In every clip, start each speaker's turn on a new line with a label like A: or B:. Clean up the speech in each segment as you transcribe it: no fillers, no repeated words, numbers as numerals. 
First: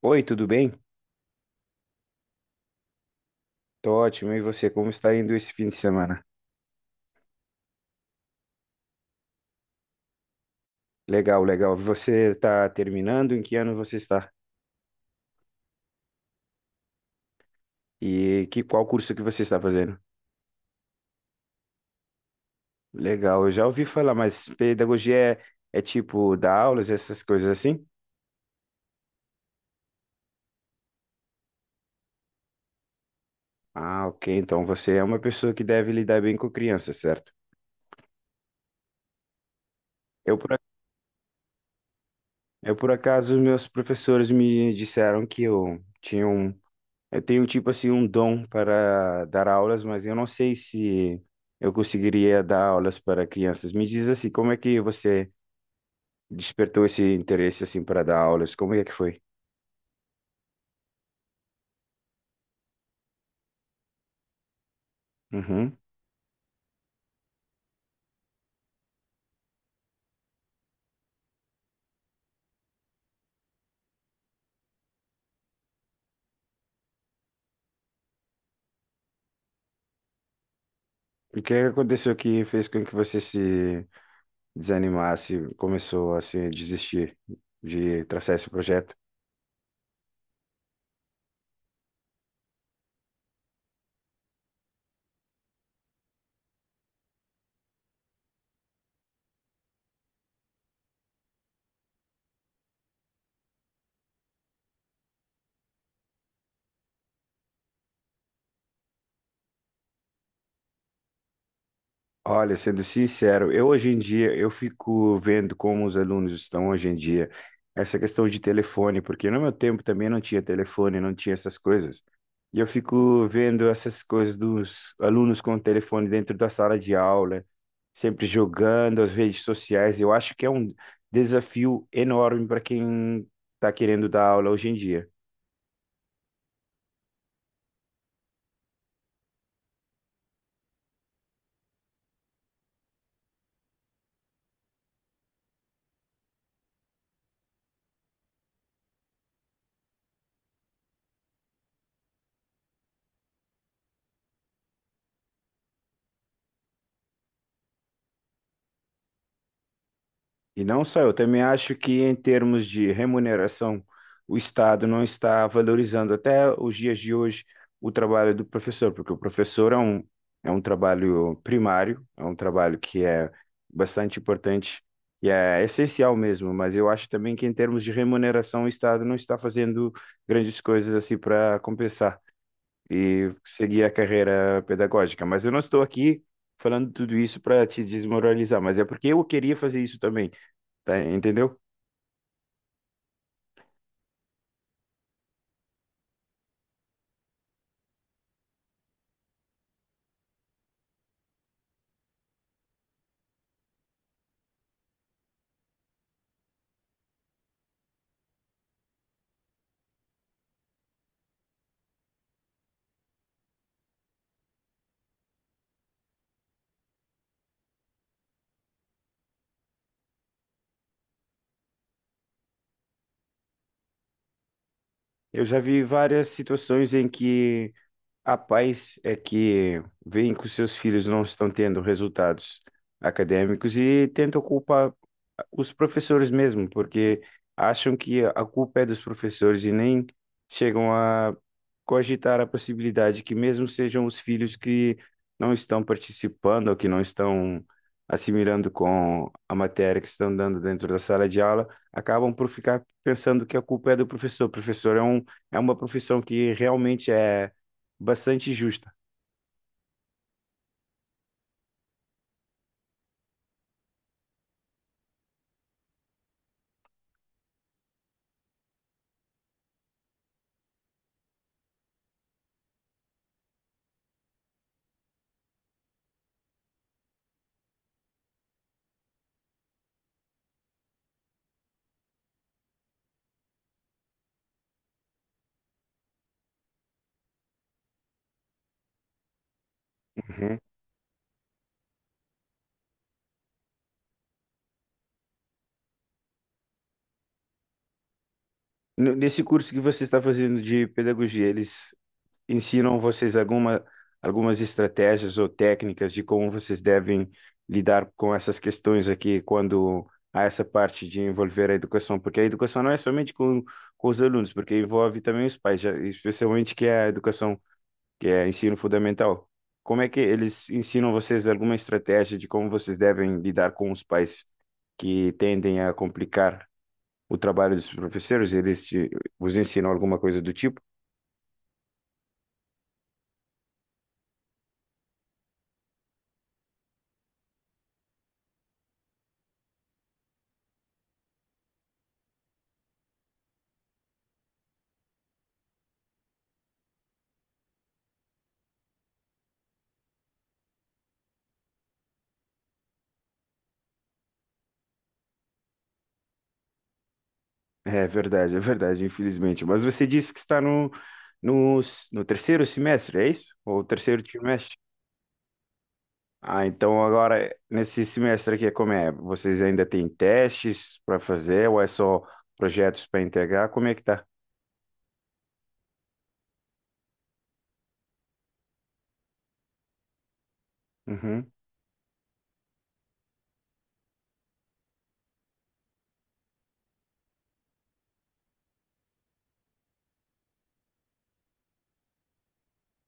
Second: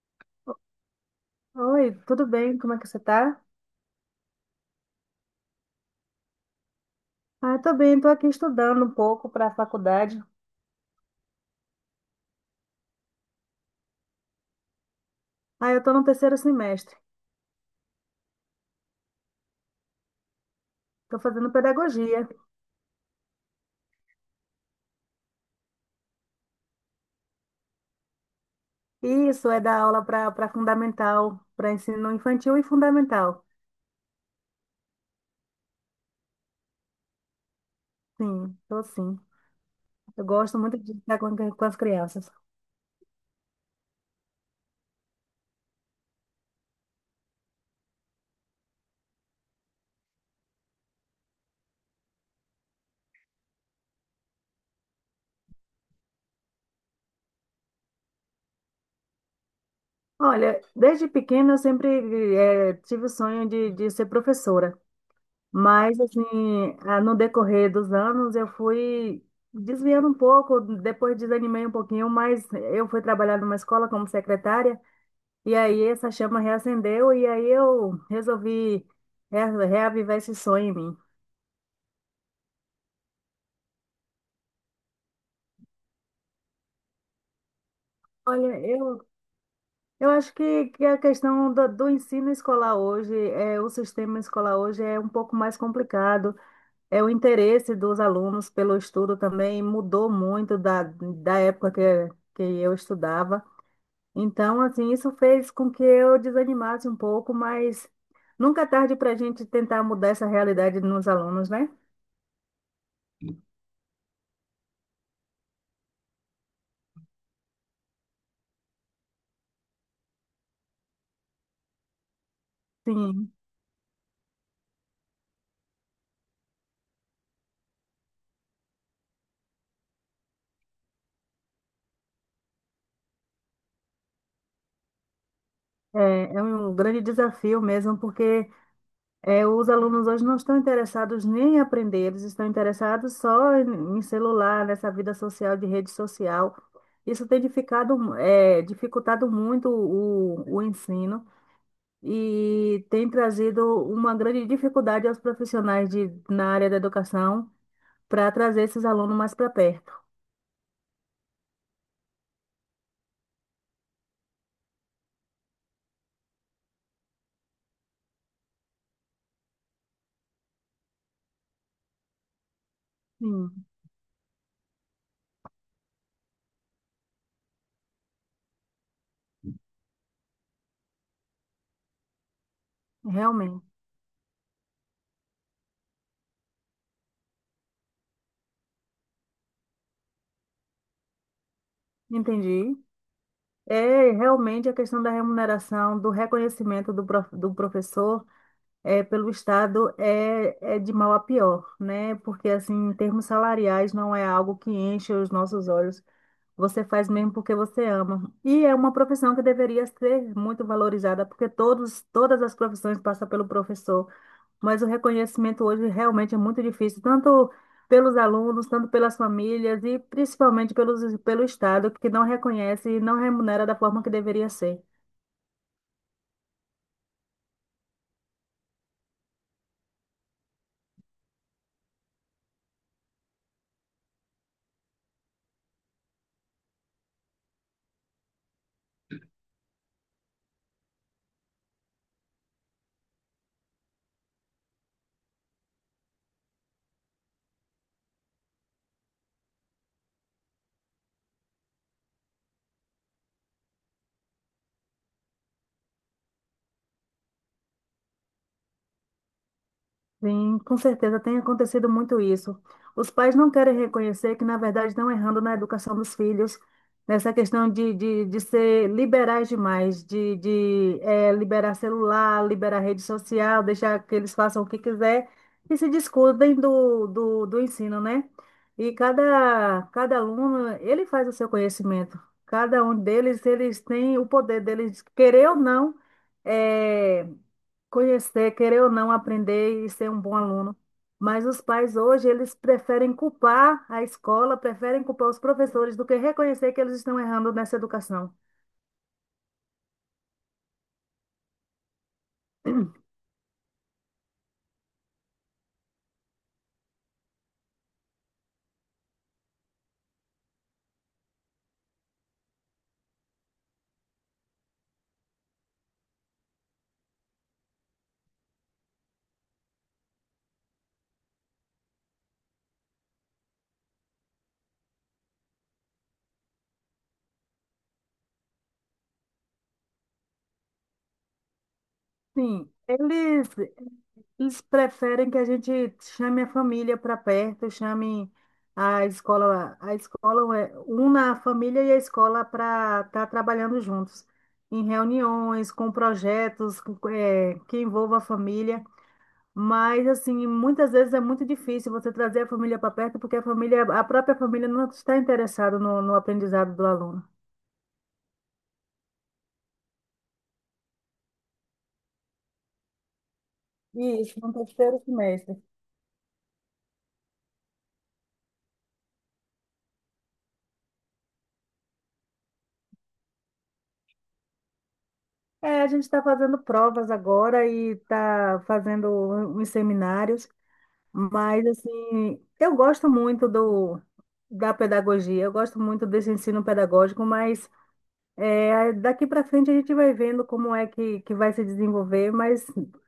A: Oi, tudo bem?
B: Oi, tudo bem? Como é que você tá?
A: Tô ótimo. E você, como está indo esse fim de semana?
B: Ah, tô bem, tô aqui estudando um pouco para a faculdade.
A: Legal, legal. Você está terminando? Em que ano você está?
B: Ah, eu tô no terceiro semestre.
A: E que qual curso que você está fazendo?
B: Tô fazendo pedagogia.
A: Legal, eu já ouvi falar, mas pedagogia é tipo dar aulas, essas coisas assim?
B: Isso é dar aula para fundamental, para ensino infantil e fundamental.
A: Ah, ok. Então você é uma pessoa que deve lidar bem com crianças, certo?
B: Sim, tô sim. Eu
A: Eu por,
B: gosto
A: ac-
B: muito de estar com as crianças.
A: eu por acaso, meus professores me disseram que eu tinha um eu tenho, tipo assim, um dom para dar aulas, mas eu não sei se eu conseguiria dar aulas para crianças. Me diz assim, como é que você despertou esse interesse, assim, para dar aulas? Como é que foi?
B: Olha, desde pequena eu sempre tive o sonho de ser professora.
A: Uhum.
B: Mas, assim, ah, no decorrer dos anos, eu fui desviando um pouco, depois desanimei um pouquinho, mas eu fui trabalhar numa escola como secretária, e aí essa chama reacendeu, e aí eu resolvi reavivar esse sonho em mim.
A: E o que aconteceu que fez com que você se desanimasse, começou, assim, a desistir de traçar esse
B: Olha,
A: projeto?
B: eu acho que a questão do ensino escolar hoje, é, o sistema escolar hoje é um pouco mais complicado, é o interesse dos alunos pelo estudo também mudou muito da época que eu estudava. Então, assim, isso fez com que eu desanimasse um pouco, mas nunca é tarde para a gente tentar mudar essa realidade nos alunos, né?
A: Olha, sendo sincero, eu hoje em dia eu fico vendo como os alunos estão hoje em dia, essa questão de telefone, porque no meu tempo também não tinha telefone, não tinha essas coisas. E eu fico
B: Sim,
A: vendo essas coisas dos alunos com o telefone dentro da sala de aula, sempre jogando as redes sociais. Eu acho que é um desafio enorme para quem está querendo dar aula hoje em dia.
B: é, é um grande desafio mesmo, porque é, os alunos hoje não estão interessados nem em aprender, eles estão interessados só em celular, nessa vida social, de rede social. Isso tem dificado, é, dificultado muito o ensino e tem trazido uma grande dificuldade aos profissionais de, na área da educação para trazer esses alunos mais para perto.
A: E não só, eu também acho que em termos de remuneração, o Estado não está valorizando até os dias de hoje o trabalho do professor, porque o professor é um trabalho primário, é um trabalho que é
B: Sim,
A: bastante importante e é essencial mesmo, mas eu acho também que em termos de remuneração o Estado não está fazendo grandes coisas assim para compensar e
B: realmente.
A: seguir a carreira pedagógica. Mas eu não estou aqui falando tudo isso para te desmoralizar, mas é porque eu queria fazer isso também, tá? Entendeu?
B: Entendi. É realmente a questão da remuneração, do reconhecimento do professor é, pelo Estado é, é de mal a pior, né? Porque, assim, em termos salariais, não é algo que enche os nossos olhos. Você faz mesmo porque você ama. E é uma profissão que deveria ser muito valorizada, porque todos, todas as profissões passam pelo professor. Mas o reconhecimento hoje realmente é muito difícil, tanto pelos alunos, tanto pelas famílias e principalmente pelo Estado, que não reconhece e não remunera da forma que deveria ser.
A: Eu já vi várias situações em que a pais é que veem que os seus filhos não estão tendo resultados acadêmicos e tentam culpar os professores mesmo, porque acham que a culpa é dos professores e nem chegam a cogitar a possibilidade que mesmo sejam os filhos que não estão participando ou que não estão assimilando com a matéria que estão dando dentro da sala de aula, acabam por ficar pensando que a culpa é do professor. O professor é um, é uma profissão que realmente é bastante justa.
B: Sim, com certeza tem acontecido muito isso. Os pais não querem reconhecer que, na verdade, estão errando na educação dos filhos, nessa questão de ser liberais demais, de liberar celular, liberar rede social, deixar que eles façam o que quiser e se descuidem do ensino, né? E cada aluno, ele faz o seu conhecimento. Cada um deles, eles têm o poder deles, querer ou não, eh, conhecer, querer ou não aprender e ser um bom
A: Uhum.
B: aluno. Mas os pais hoje, eles preferem culpar a escola, preferem culpar os professores do que reconhecer que eles estão errando nessa educação.
A: Nesse curso que você está fazendo de pedagogia, eles ensinam vocês alguma, algumas estratégias ou técnicas de como vocês devem lidar com essas questões aqui quando há essa parte de envolver a educação, porque a educação não é somente com os alunos, porque envolve também os pais, já- especialmente que é a educação, que é ensino fundamental. Como é que eles ensinam vocês alguma estratégia de como vocês devem lidar com os pais que tendem a complicar o trabalho dos professores? Eles te, vos ensinam alguma coisa do tipo?
B: Sim, eles preferem que a gente chame a família para perto, chame a escola é- una a família e a escola para estar trabalhando juntos, em reuniões, com projetos, que envolva a família. Mas, assim, muitas vezes é muito difícil você trazer a família para perto, porque a família, a própria família não está interessada no aprendizado do aluno.
A: É verdade, infelizmente. Mas você disse que está no, no, no terceiro semestre, é isso? Ou terceiro
B: Isso, no
A: trimestre?
B: terceiro semestre.
A: Ah, então agora, nesse semestre aqui, como é? Vocês ainda têm testes para fazer ou é só projetos para integrar? Como é que tá?
B: É, a gente está fazendo provas agora e está fazendo uns seminários,
A: Uhum.
B: mas, assim, eu gosto muito da pedagogia, eu gosto muito desse ensino pedagógico, mas é, daqui para frente a gente vai vendo como é que vai se desenvolver, mas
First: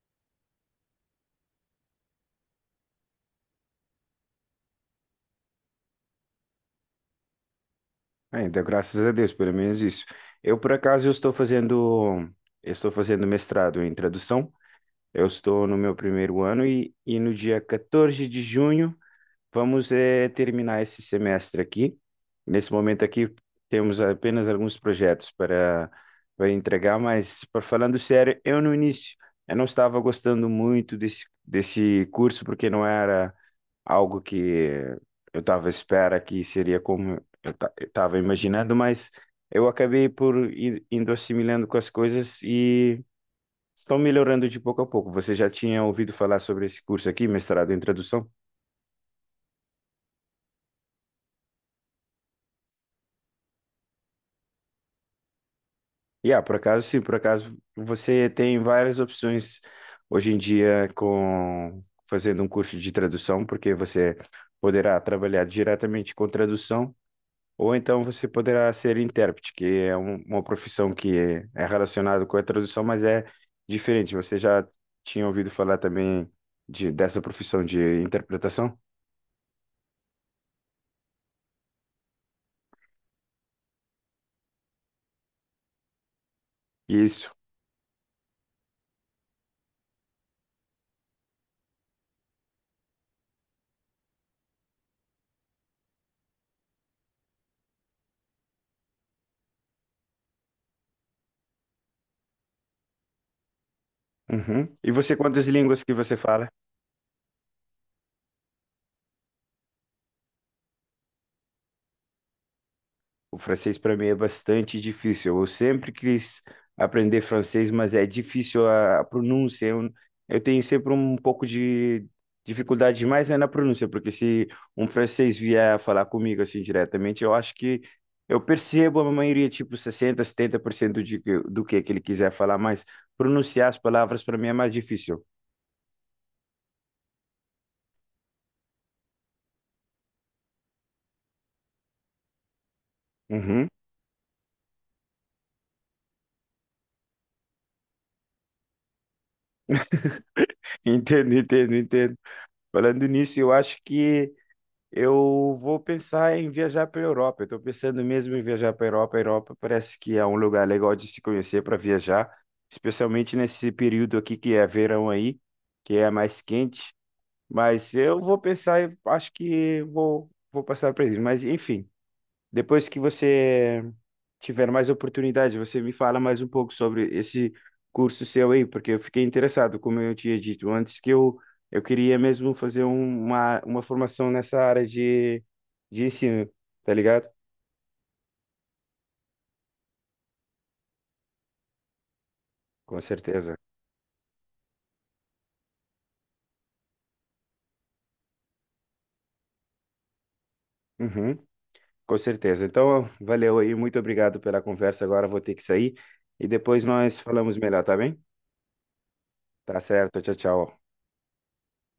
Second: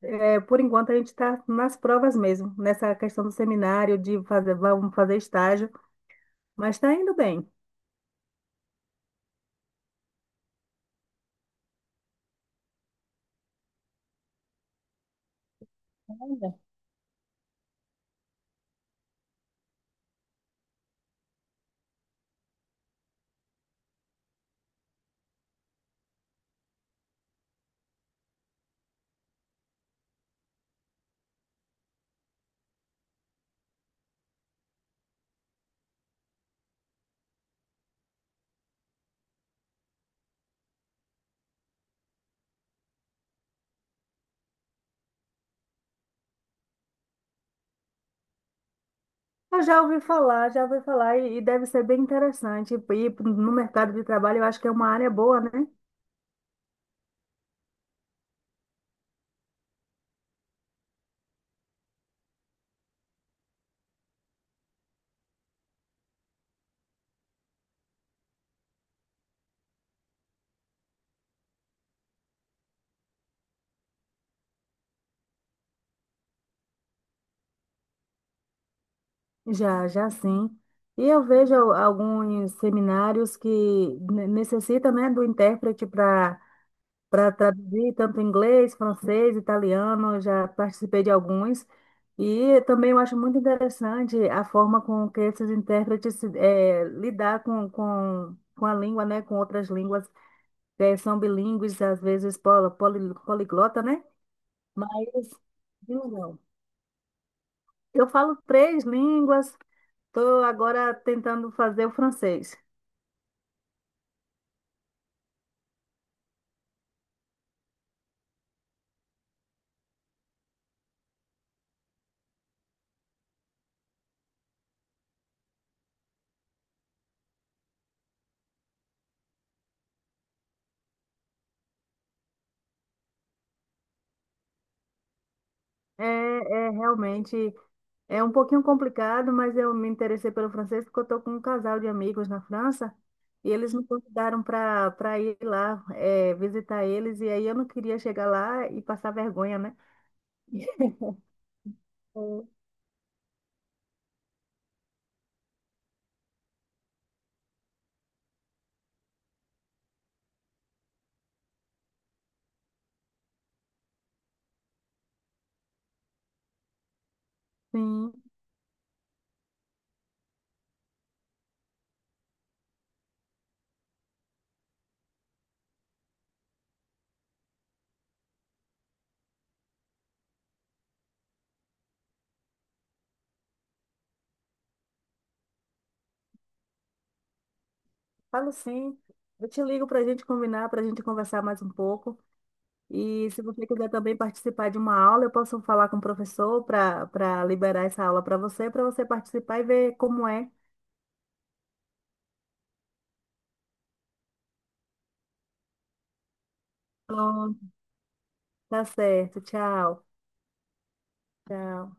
B: é, por enquanto a gente está nas provas mesmo, nessa questão do seminário, de fazer, vamos fazer estágio, mas está indo bem.
A: Ainda, graças a Deus, pelo menos isso. Eu, por acaso, eu estou fazendo mestrado em tradução. Eu estou no meu primeiro ano e no dia 14 de junho vamos terminar esse semestre aqui. Nesse momento aqui, temos apenas alguns projetos para, para entregar, mas, para falando sério, eu no início eu não estava gostando muito desse, desse curso, porque não era algo que eu estava à espera que seria como eu estava imaginando, mas eu acabei por ir, indo assimilando com as coisas e estão melhorando de pouco a pouco. Você já tinha ouvido falar sobre esse curso aqui, mestrado em tradução?
B: Eu já ouvi falar, e deve ser bem interessante. E no mercado de trabalho eu acho que é uma área boa, né?
A: E ah, por acaso, sim, por acaso você tem várias opções hoje em dia com fazendo um curso de tradução, porque você poderá trabalhar diretamente com tradução, ou então você poderá ser intérprete, que uma profissão que é relacionada com a tradução, mas é diferente. Você já tinha ouvido falar também de, dessa profissão de interpretação?
B: Já, já sim. E eu vejo alguns seminários que necessitam, né, do intérprete para
A: Isso.
B: para traduzir tanto inglês, francês, italiano, eu já participei de alguns. E também eu acho muito interessante a forma com que esses intérpretes lidar com a língua, né, com outras línguas, são bilíngues, às vezes poliglota, né?
A: Uhum. E você,
B: Mas
A: quantas línguas que você
B: não.
A: fala?
B: Eu falo três línguas, estou agora tentando fazer o francês.
A: O francês para mim é bastante difícil. Eu sempre quis aprender francês, mas é difícil a pronúncia. Eu tenho sempre um pouco de dificuldade mais é na pronúncia, porque se um francês vier falar comigo assim diretamente, eu acho que eu percebo a maioria, tipo 60 a 70% de, que- do que ele quiser falar, mas pronunciar as palavras para mim é mais difícil.
B: É, é realmente é um pouquinho complicado, mas eu me interessei pelo francês porque eu estou com um casal de amigos na França e
A: Uhum.
B: eles me convidaram para ir lá é, visitar eles e aí eu não queria chegar lá e passar vergonha, né?
A: Entendo, entendo, entendo.
B: É,
A: Falando nisso, eu acho que eu vou pensar em viajar para a Europa. Eu estou pensando mesmo em viajar para a Europa. A Europa parece que é um lugar legal de se conhecer para viajar, especialmente nesse período aqui que é verão aí, que é mais quente. Mas
B: sim,
A: eu vou pensar, e acho que vou passar para eles. Mas enfim. Depois que você tiver mais oportunidade, você me fala mais um pouco sobre esse curso seu aí, porque eu fiquei interessado, como eu tinha dito antes, que eu queria mesmo fazer uma formação nessa área de ensino, tá ligado?
B: falo sim. Eu te ligo para a gente combinar, para a gente conversar mais um pouco.
A: Com
B: E se
A: certeza.
B: você quiser também participar de uma aula, eu posso falar com o professor para liberar essa aula para você participar e ver como é.
A: Uhum, com certeza. Então, valeu aí, muito obrigado pela conversa. Agora vou ter que sair e depois nós falamos
B: Pronto,
A: melhor, tá bem?
B: tá certo.
A: Tá
B: Tchau.
A: certo, tchau, tchau.
B: Tchau.